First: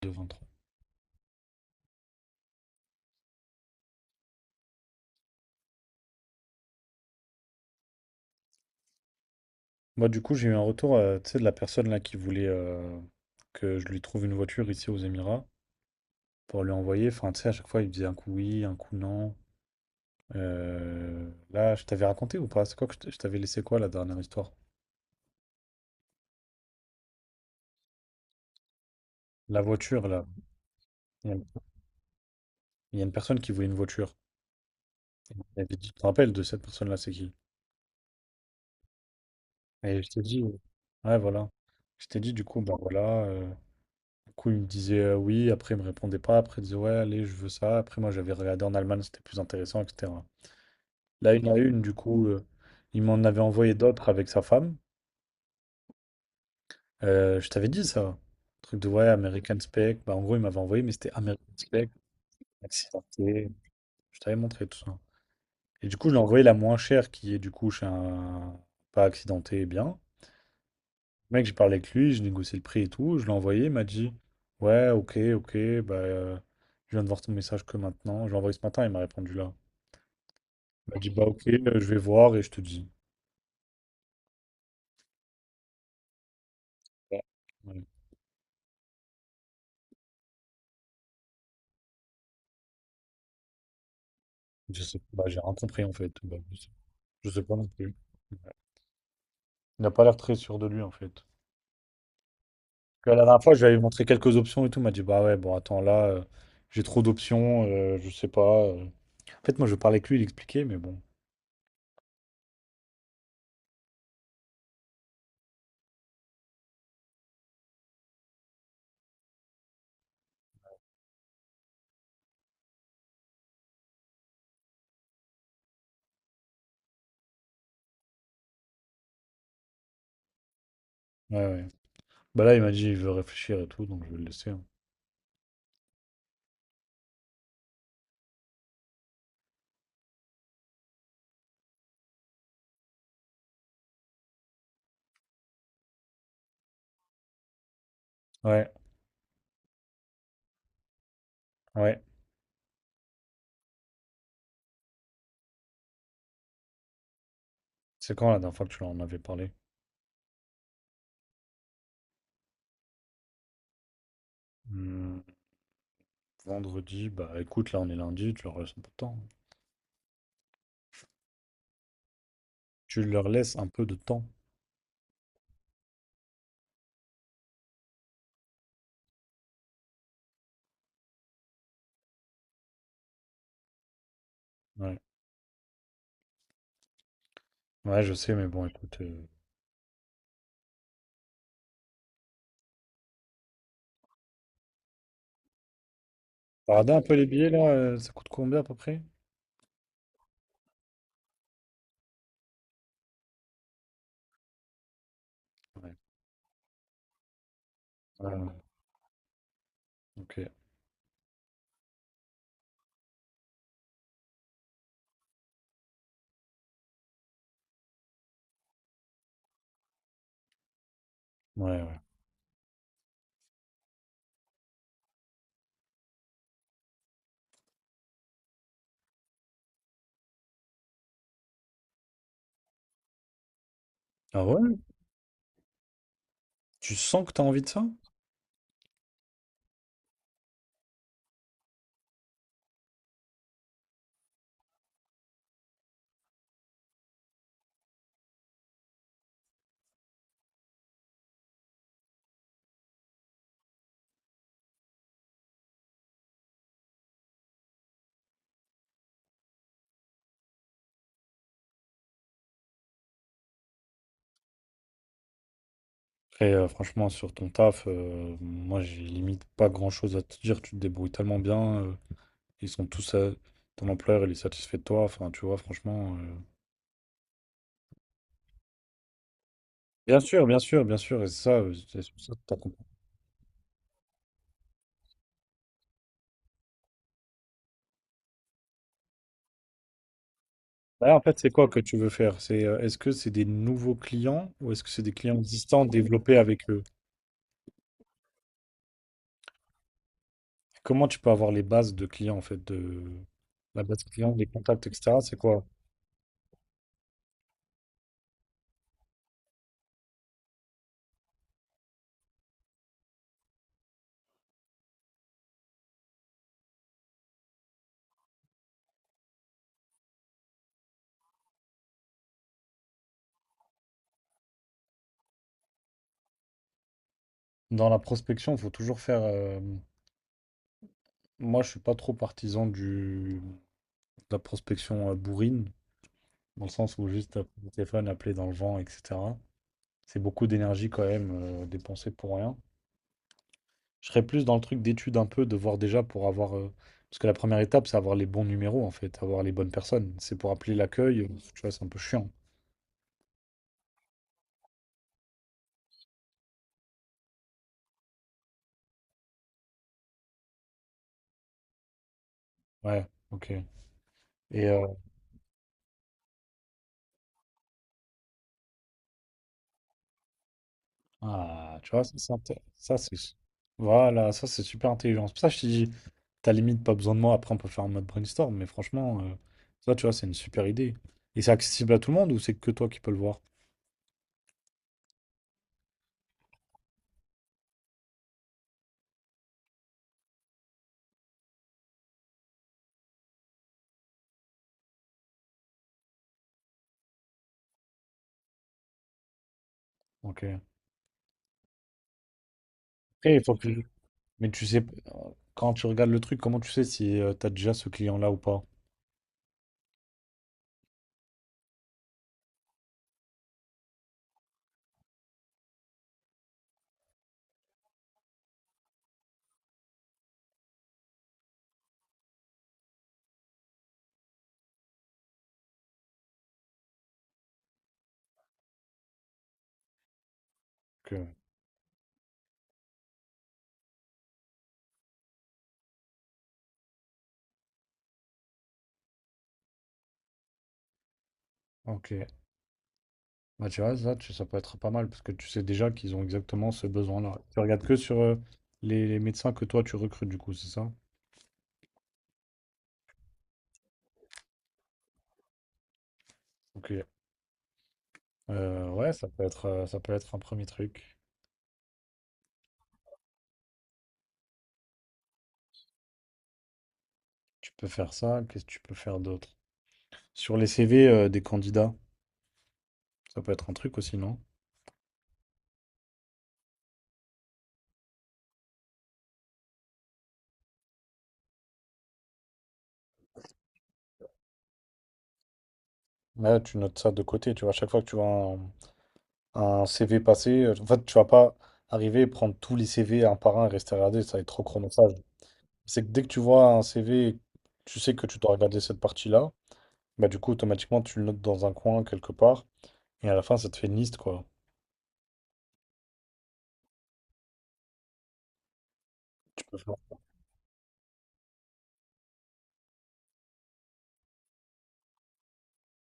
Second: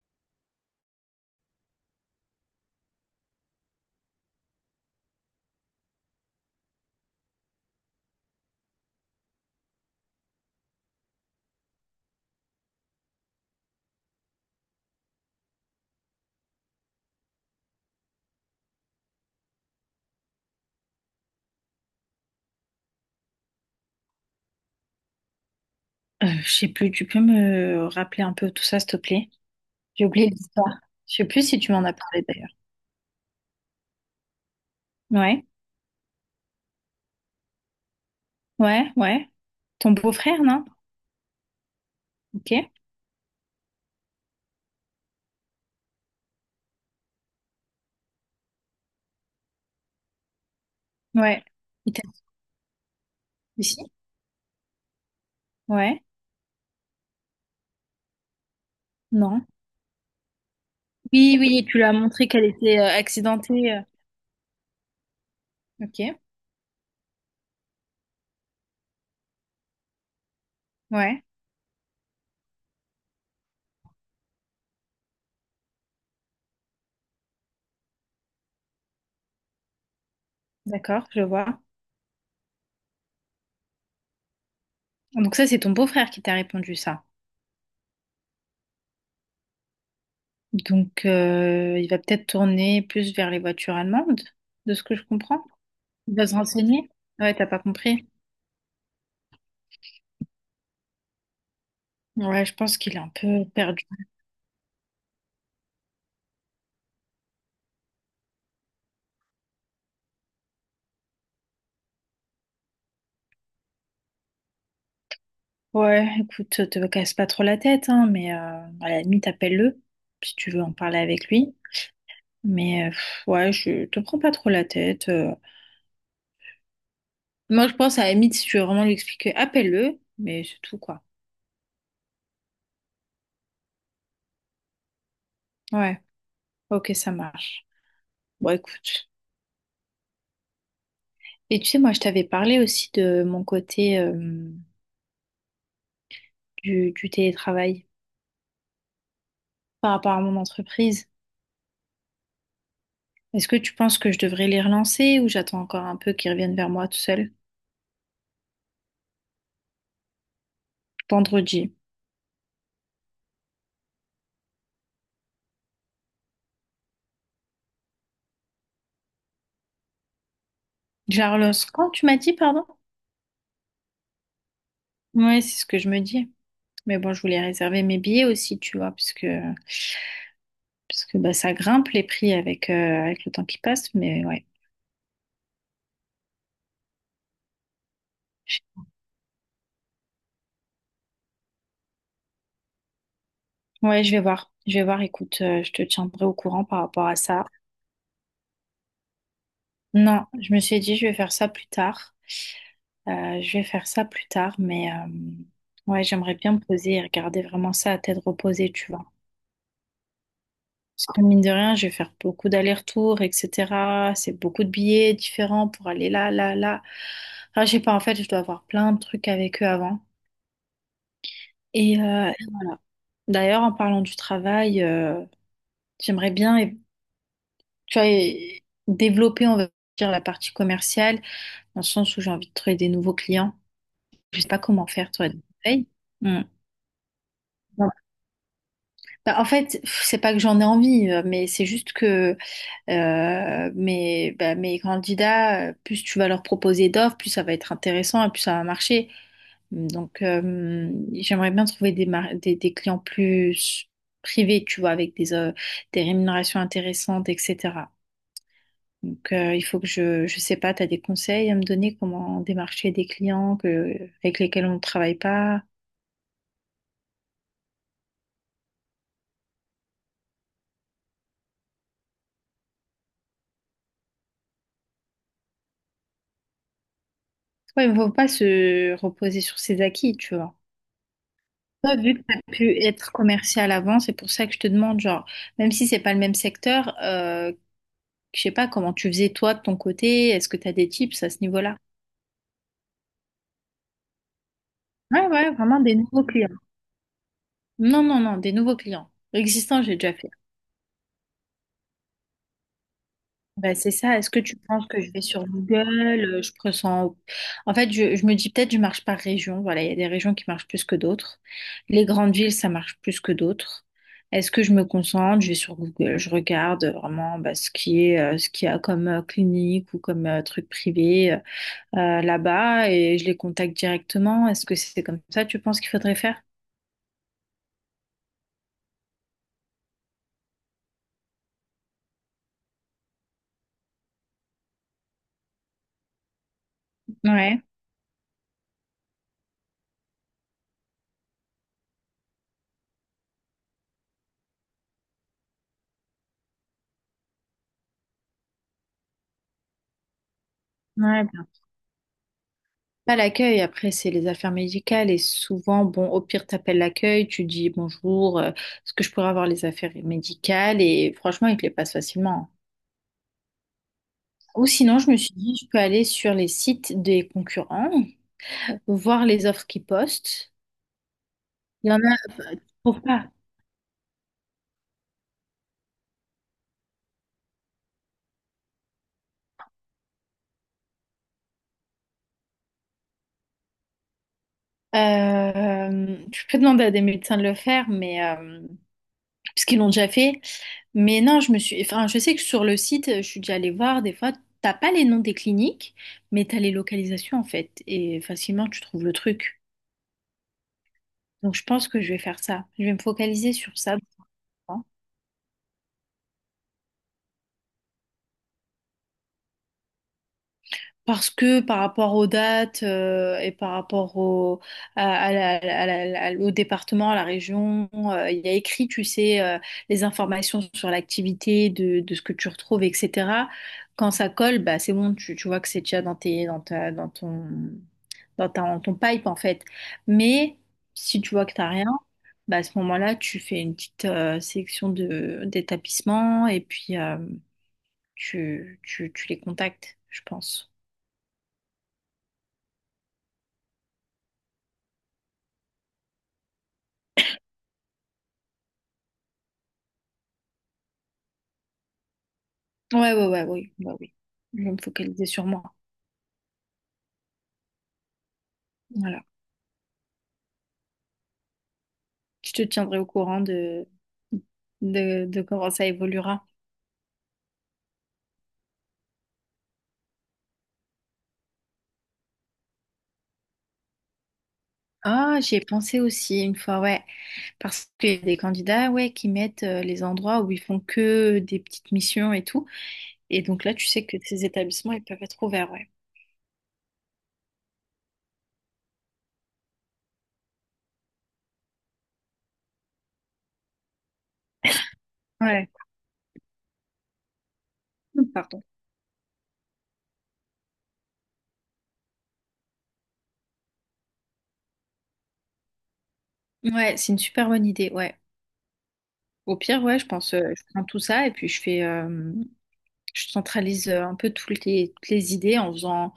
Devant trop. Moi, du coup, j'ai eu un retour tu sais, de la personne là qui voulait que je lui trouve une voiture ici aux Émirats pour lui envoyer. Enfin, tu sais, à chaque fois, il me disait un coup oui, un coup non. Là, je t'avais raconté ou pas? C'est quoi que je t'avais laissé quoi la dernière histoire? Je sais plus, tu peux me rappeler un peu tout ça, s'il te plaît? La J'ai voiture, là. oublié l'histoire. Je sais Il y a plus si tu m'en as parlé d'ailleurs. il y a une personne qui voulait une voiture. Ouais, Et puis, tu te rappelles de cette personne-là, c'est qui? ouais, ouais. Ton Et je t'ai dit, beau-frère, non? ouais, voilà. Je t'ai dit, du coup, Ok. bah voilà. Du coup, il me disait oui, après, il me répondait pas. Après, il disait, ouais, allez, je veux ça. Après, moi, j'avais regardé en Allemagne, c'était plus intéressant, etc. Là, Ouais. une à une, Il du t'a dit coup, il m'en avait envoyé ici? d'autres avec sa femme. Ouais. Je t'avais dit ça. Truc de ouais, Non. American Spec. Bah, en gros, il m'avait envoyé, mais c'était Oui, American oui, tu lui as montré qu'elle était accidenté. accidentée. Je t'avais montré tout ça. Et du coup, je Ok. l'ai envoyé la moins chère, qui est du coup chez un pas accidenté, bien. Ouais. Le mec, j'ai parlé avec lui, j'ai négocié le prix et tout. Je l'ai envoyé, il m'a dit ouais, ok, ok, bah, je viens de voir ton message que maintenant. Je l'ai envoyé ce matin, il m'a répondu là. Il m'a dit D'accord, je bah, ok, vois. Je vais voir et je te dis. Donc ça, c'est ton beau-frère qui t'a répondu ça. Ouais. Donc il va peut-être tourner plus vers les voitures allemandes, de Je ce que sais je pas, j'ai comprends. rien compris en fait. Il va se Bah, renseigner. je Ouais, sais t'as pas pas non plus. compris. Il n'a pas l'air très sûr de lui en fait. Ouais, je pense qu'il est Puis un à la dernière peu fois, je lui avais perdu. montré quelques options et tout. Il m'a dit, bah ouais, bon, attends, là, j'ai trop d'options, je sais pas. En fait, moi, je parlais avec lui, il expliquait, mais bon. Ouais, écoute, te casse pas trop la tête, hein, mais à la limite, appelle-le si tu veux en parler avec lui. Mais pff, ouais, je te prends pas trop la tête. Moi, je pense à la limite, si tu veux vraiment lui expliquer, appelle-le, mais c'est tout, quoi. Ouais, ouais. Bah là, il m'a dit, il veut réfléchir et tout, donc je vais le laisser, hein. Ouais, ok, ça marche. Bon, écoute. Et tu sais, moi, je t'avais parlé aussi de mon côté du télétravail Ouais, par rapport à mon entreprise. ouais. Est-ce que tu penses que je devrais les relancer ou j'attends encore un peu qu'ils reviennent vers moi tout seul? C'est quand la dernière fois que tu en avais parlé? Vendredi. Hmm, vendredi, bah écoute, là, on est lundi, tu leur laisses un peu de temps. Je la relance quand tu m'as dit, pardon? Tu leur laisses un peu de temps. Ouais, c'est ce que je me dis. Mais bon, je voulais réserver mes billets aussi, tu vois, parce que bah, ça grimpe les prix avec, avec le temps qui passe. Mais ouais. Ouais, ouais, je sais, mais bon, écoute. Ouais, je vais voir. Je vais voir. Écoute, je te tiendrai au courant par Regardez un rapport peu à les ça. billets là, ça coûte combien à peu près? Non, je me suis dit, je vais faire ça plus tard. Je vais faire ça plus tard. Mais Ouais. ouais, j'aimerais bien me poser et regarder vraiment ça à tête Ouais, ouais, reposée, tu vois. ok. Parce que mine de rien, je vais faire beaucoup d'allers-retours, etc. C'est beaucoup de billets différents pour aller là, là, là. Enfin, je sais pas, en fait, je dois avoir plein de trucs avec eux avant. Ouais, ouais. Et d'ailleurs, en parlant du travail, j'aimerais bien, tu vois, développer, on va dire, la partie commerciale, dans le sens où j'ai envie de trouver des nouveaux clients. Je Ah sais pas ouais? comment faire, toi, des conseils. Hmm. Tu sens que t'as envie de ça? Bah, en fait, pff, c'est pas que j'en ai envie, mais c'est juste que mais bah, mes candidats, plus tu vas leur proposer d'offres, plus ça va être intéressant et plus ça va marcher. Donc, j'aimerais bien trouver des clients plus privés, tu vois, avec des rémunérations intéressantes, etc. Donc, il faut que je sais pas, tu as des conseils à me donner comment démarcher des clients avec lesquels on ne travaille pas. Après, franchement, sur ton taf, moi, j'ai limite pas grand-chose à te dire. Tu te débrouilles tellement bien. Ils sont tous à... Ton employeur, il est satisfait de toi. Enfin, tu vois, franchement... Ouais, il ne faut pas se reposer sur ses acquis, Bien tu sûr, vois. bien sûr, bien sûr. Et c'est ça, Toi, c'est vu sur que ça tu que as t'as pu compris. être commercial avant, c'est pour ça que je te demande, genre, même si c'est pas le même secteur, je sais pas comment tu faisais toi de ton côté, est-ce que tu as des Bah, en tips à ce fait, c'est quoi niveau-là? que tu veux faire? C'est, est-ce que c'est des nouveaux clients ou est-ce que c'est des Ouais, clients ouais, vraiment existants des nouveaux développés clients. avec eux? Non, non, non, des nouveaux clients. Existants, j'ai déjà fait. Comment tu peux avoir les bases de clients, en fait, de... Bah, La c'est base ça. Est-ce client, que les tu contacts, penses que je etc. vais C'est sur quoi? Google, je pressens... En fait, je me dis peut-être je marche par région. Voilà, il y a des régions qui marchent plus que d'autres. Les grandes villes, ça marche plus que d'autres. Est-ce que je me concentre? Je vais sur Google, je regarde vraiment bah, ce qu'il y a comme clinique ou comme truc privé là-bas et je les contacte directement. Est-ce que c'est comme ça, tu penses qu'il faudrait faire? Dans la prospection, il faut toujours faire... Moi, je suis pas trop partisan du, de la prospection bourrine, dans le sens où juste Ouais. le téléphone, appeler dans le vent, etc. C'est beaucoup d'énergie quand même dépensée pour rien. Je serais plus dans le truc d'étude un peu, de voir déjà pour avoir. Parce que la première étape, c'est avoir les bons numéros en fait, avoir les bonnes personnes. C'est pour appeler l'accueil, Ouais. Tu vois, c'est un peu chiant. Pas l'accueil, après, c'est les affaires médicales et souvent, bon, au pire, t'appelles l'accueil, tu dis bonjour, est-ce que je pourrais avoir les affaires médicales? Et franchement, ils te les passent facilement. Ouais, ok. Et Ou euh, sinon, je me suis dit, je peux aller sur les sites des concurrents, voir les offres qu'ils postent. Ah, Il tu y en vois, ça, a, ça, c'est... pourquoi? Voilà, ça, c'est super intelligent. C'est pour ça que je te dis, t'as limite pas besoin de moi. Après, on peut faire un mode brainstorm, mais franchement, ça, tu vois, c'est une super idée. Et c'est accessible à tout le monde ou c'est que toi qui peux le voir? Je peux demander à des médecins de le faire, mais parce qu'ils l'ont déjà fait. Mais non, je me suis. Enfin, je sais que sur le site, je suis déjà allée voir. Des fois, t'as pas les noms des cliniques, mais t'as les localisations en fait. Et facilement, tu trouves le truc. Ok. Après, Donc, je pense que je vais faire ça. Je vais me il focaliser faut que... sur ça, Mais tu sais, hein. quand tu regardes le truc, comment tu sais si t'as déjà ce client-là ou pas? Parce que par rapport aux dates et par rapport au département, à la région, il y a écrit, tu sais, les informations sur l'activité, de ce que tu retrouves, etc. Quand ça colle, bah, c'est bon, tu vois que c'est déjà dans tes, dans ta, dans ton, ton pipe en fait. Mais si tu Ok. vois que t'as rien, bah, à ce moment-là, tu fais une petite sélection de d'établissements et puis tu les contactes, je pense. Ok. Bah, tu vois, ça, ça peut être pas mal parce que tu sais déjà qu'ils ont exactement ce besoin-là. Tu regardes que sur les médecins que toi, tu recrutes, du coup, c'est ça? Ouais, ouais, ouais, oui, bah oui. Je vais me focaliser sur moi. Ok. Ouais, Voilà. Ça peut être un premier truc. Je te tiendrai au courant de comment ça évoluera. Tu peux faire ça, qu'est-ce que tu peux faire d'autre? Sur les CV des candidats, ça peut être un truc aussi, non? Ah, j'y ai pensé aussi une fois, ouais. Parce qu'il y a des candidats, ouais, qui mettent les endroits où ils font que des petites missions et tout. Et donc là, tu sais que ces établissements, ils peuvent être ouverts, ouais. Là, tu notes ça de côté, tu vois, à chaque fois que tu vois un CV passer, en fait, tu vas pas arriver et prendre tous les CV un par un et rester regarder, ça va être trop chronophage. Ouais. C'est que dès que tu vois un CV, tu sais que tu dois Pardon. regarder cette partie-là, bah du coup, automatiquement, tu le notes dans un coin, quelque part, et à la fin, ça te fait une liste, quoi. Ouais, c'est une super bonne idée, ouais. Au Tu peux pire, faire. ouais, je pense, je prends tout ça et puis je fais, je centralise un peu toutes les idées en faisant,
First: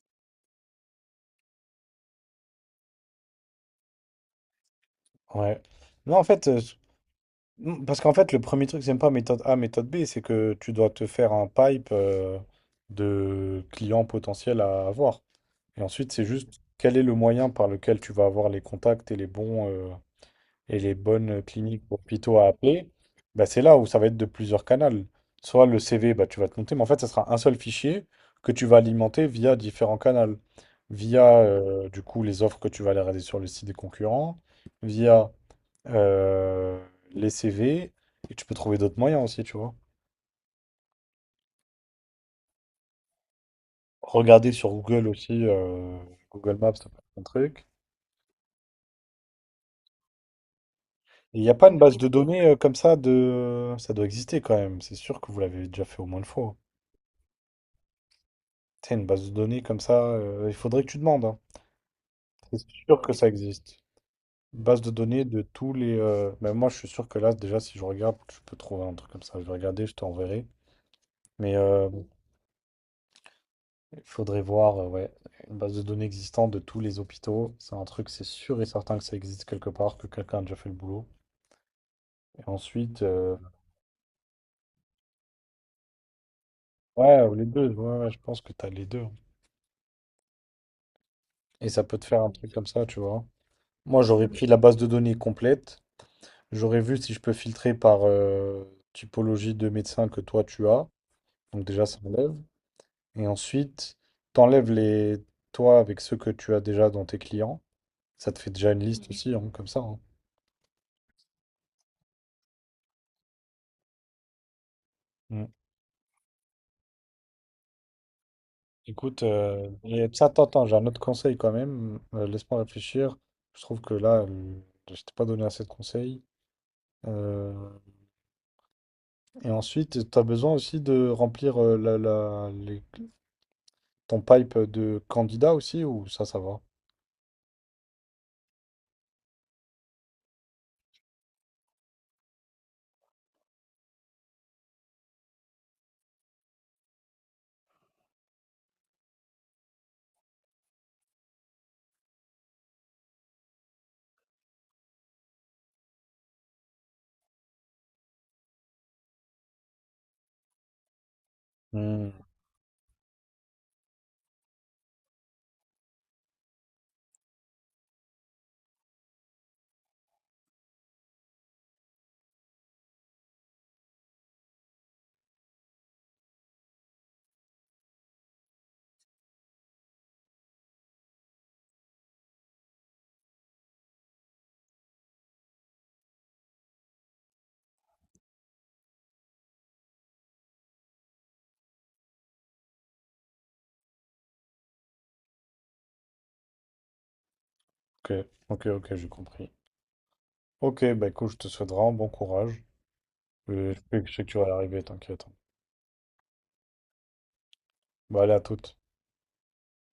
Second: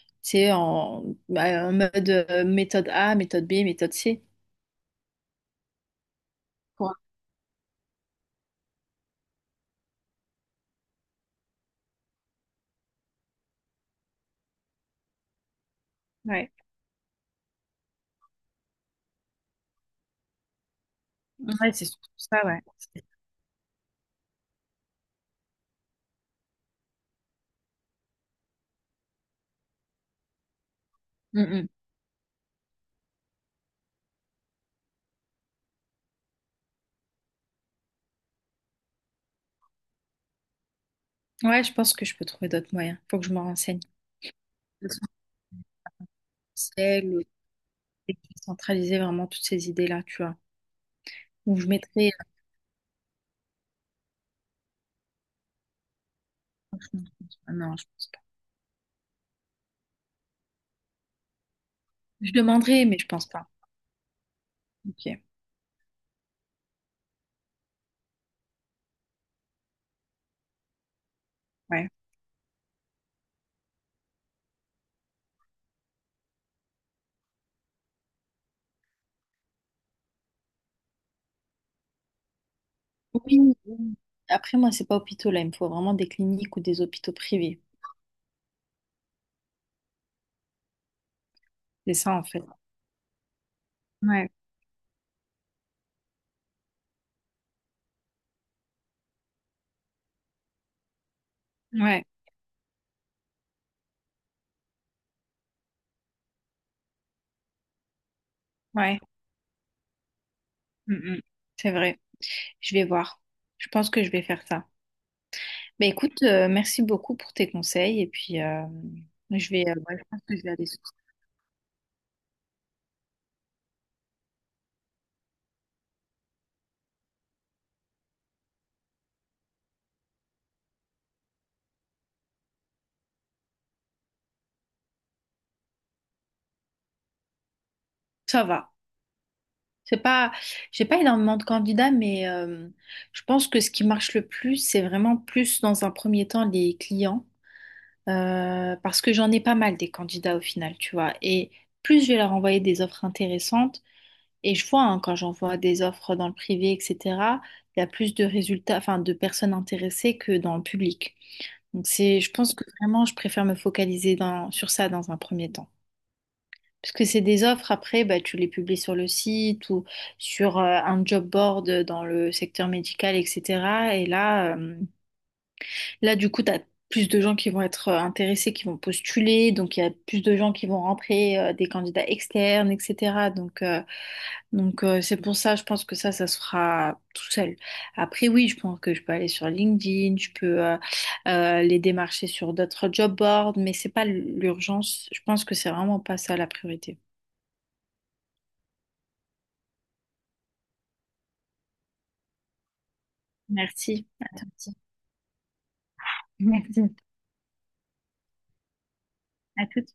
tu sais, bah, en mode méthode A, méthode B, méthode C, Ouais. Non, en fait, euh, quoi. Mm, parce qu'en fait, le premier truc, c'est même pas méthode A, méthode B, c'est que tu dois te faire un pipe de clients potentiels à avoir. Et ensuite, c'est Ouais. juste quel est le moyen par lequel tu vas avoir les contacts et les bons et les bonnes Ouais, cliniques c'est ou surtout hôpitaux ça, à ouais. appeler. Bah, c'est là où ça va être de plusieurs canaux. Soit le CV, bah, tu vas te monter, mais en fait, ça sera un seul fichier que tu vas alimenter via différents canaux. Via Mm, du coup les offres que tu vas aller regarder sur le site des concurrents, via euh, les CV, et tu peux trouver d'autres moyens aussi, tu vois. mm. Ouais, je pense que je peux trouver d'autres moyens. Faut que je me renseigne. Regarder sur Le Google aussi, Google Maps, ça peut centraliser être un le- truc. centraliser vraiment toutes ces idées-là, tu vois. Et il n'y a Où je pas une base de mettrai. données comme ça de... Ça doit exister quand même, c'est sûr que vous l'avez déjà fait au moins une fois. Non, je pense. T'as une base de données comme ça, il faudrait que tu demandes, hein. Je C'est demanderai, mais sûr je que pense ça pas. existe. Une base de Ok, données de tous les... Même moi, je suis sûr que là, déjà, si je regarde, je peux trouver un truc comme ça. Je vais regarder, je t'enverrai. Mais euh, ouais. Il faudrait voir, ouais, une base de données existante de tous les hôpitaux. C'est un truc, c'est sûr et certain que ça existe quelque part, que quelqu'un a déjà fait le boulot. Et ensuite, Oui, oui. Après, moi, c'est pas hôpitaux là. Il me faut vraiment des cliniques ou des hôpitaux ouais, ou les privés. deux, ouais, ouais, je pense que tu as les deux. Et ça C'est peut te ça, faire en un fait. truc comme ça, tu vois. Moi, j'aurais Ouais, pris la base de données complète. J'aurais vu si je peux filtrer par typologie de médecin que toi tu as. Donc déjà, ça ouais, enlève. Et ensuite, t'enlèves les toi avec ceux que tu as déjà dans tes clients. Ça te fait déjà une ouais. liste aussi, hein, comme ça, hein. Mm, mm. C'est vrai. Je vais voir. Je pense que je vais faire ça. Mm. Bah écoute, merci beaucoup pour tes conseils. Et puis, Écoute, je vais, ouais, je et pense ça, que je attends, vais attends, aller j'ai sur un autre conseil quand même. Laisse-moi réfléchir. Je trouve que là, je t'ai pas donné assez de conseils. Euh, et ensuite, tu as besoin aussi de remplir ton pipe de candidat aussi, ou ça va? ça. Va. C'est pas, j'ai pas énormément de candidats, mais je pense que ce qui marche le plus, c'est vraiment plus dans un premier temps les clients. Parce que j'en ai pas mal des candidats au final, tu vois. Et plus je vais leur envoyer des offres intéressantes, et je vois hein, quand j'envoie des offres dans le privé, etc., il y a plus de résultats, enfin de personnes intéressées que dans le public. Donc Hmm, c'est, je pense que vraiment, je préfère me focaliser sur ça dans un premier temps. Parce que c'est des offres, après, bah, tu les publies sur le site ou sur un job board dans le secteur médical, etc. Là, du coup, tu as plus de gens qui vont être intéressés, qui vont postuler, donc il y a plus de gens qui vont rentrer, des candidats externes, etc. Donc c'est pour ça, je pense que ça se fera tout seul. Après, oui, je pense que je peux aller sur LinkedIn, je peux les démarcher sur d'autres job boards, mais c'est pas l'urgence. Je pense que c'est vraiment pas ça la priorité. ok, ok, ok, j'ai compris. Ok, bah écoute, je te souhaite vraiment bon courage. Merci. Je sais À que tu toi. vas y Merci. arriver, t'inquiète. Merci. Bah allez, à toutes. À toutes.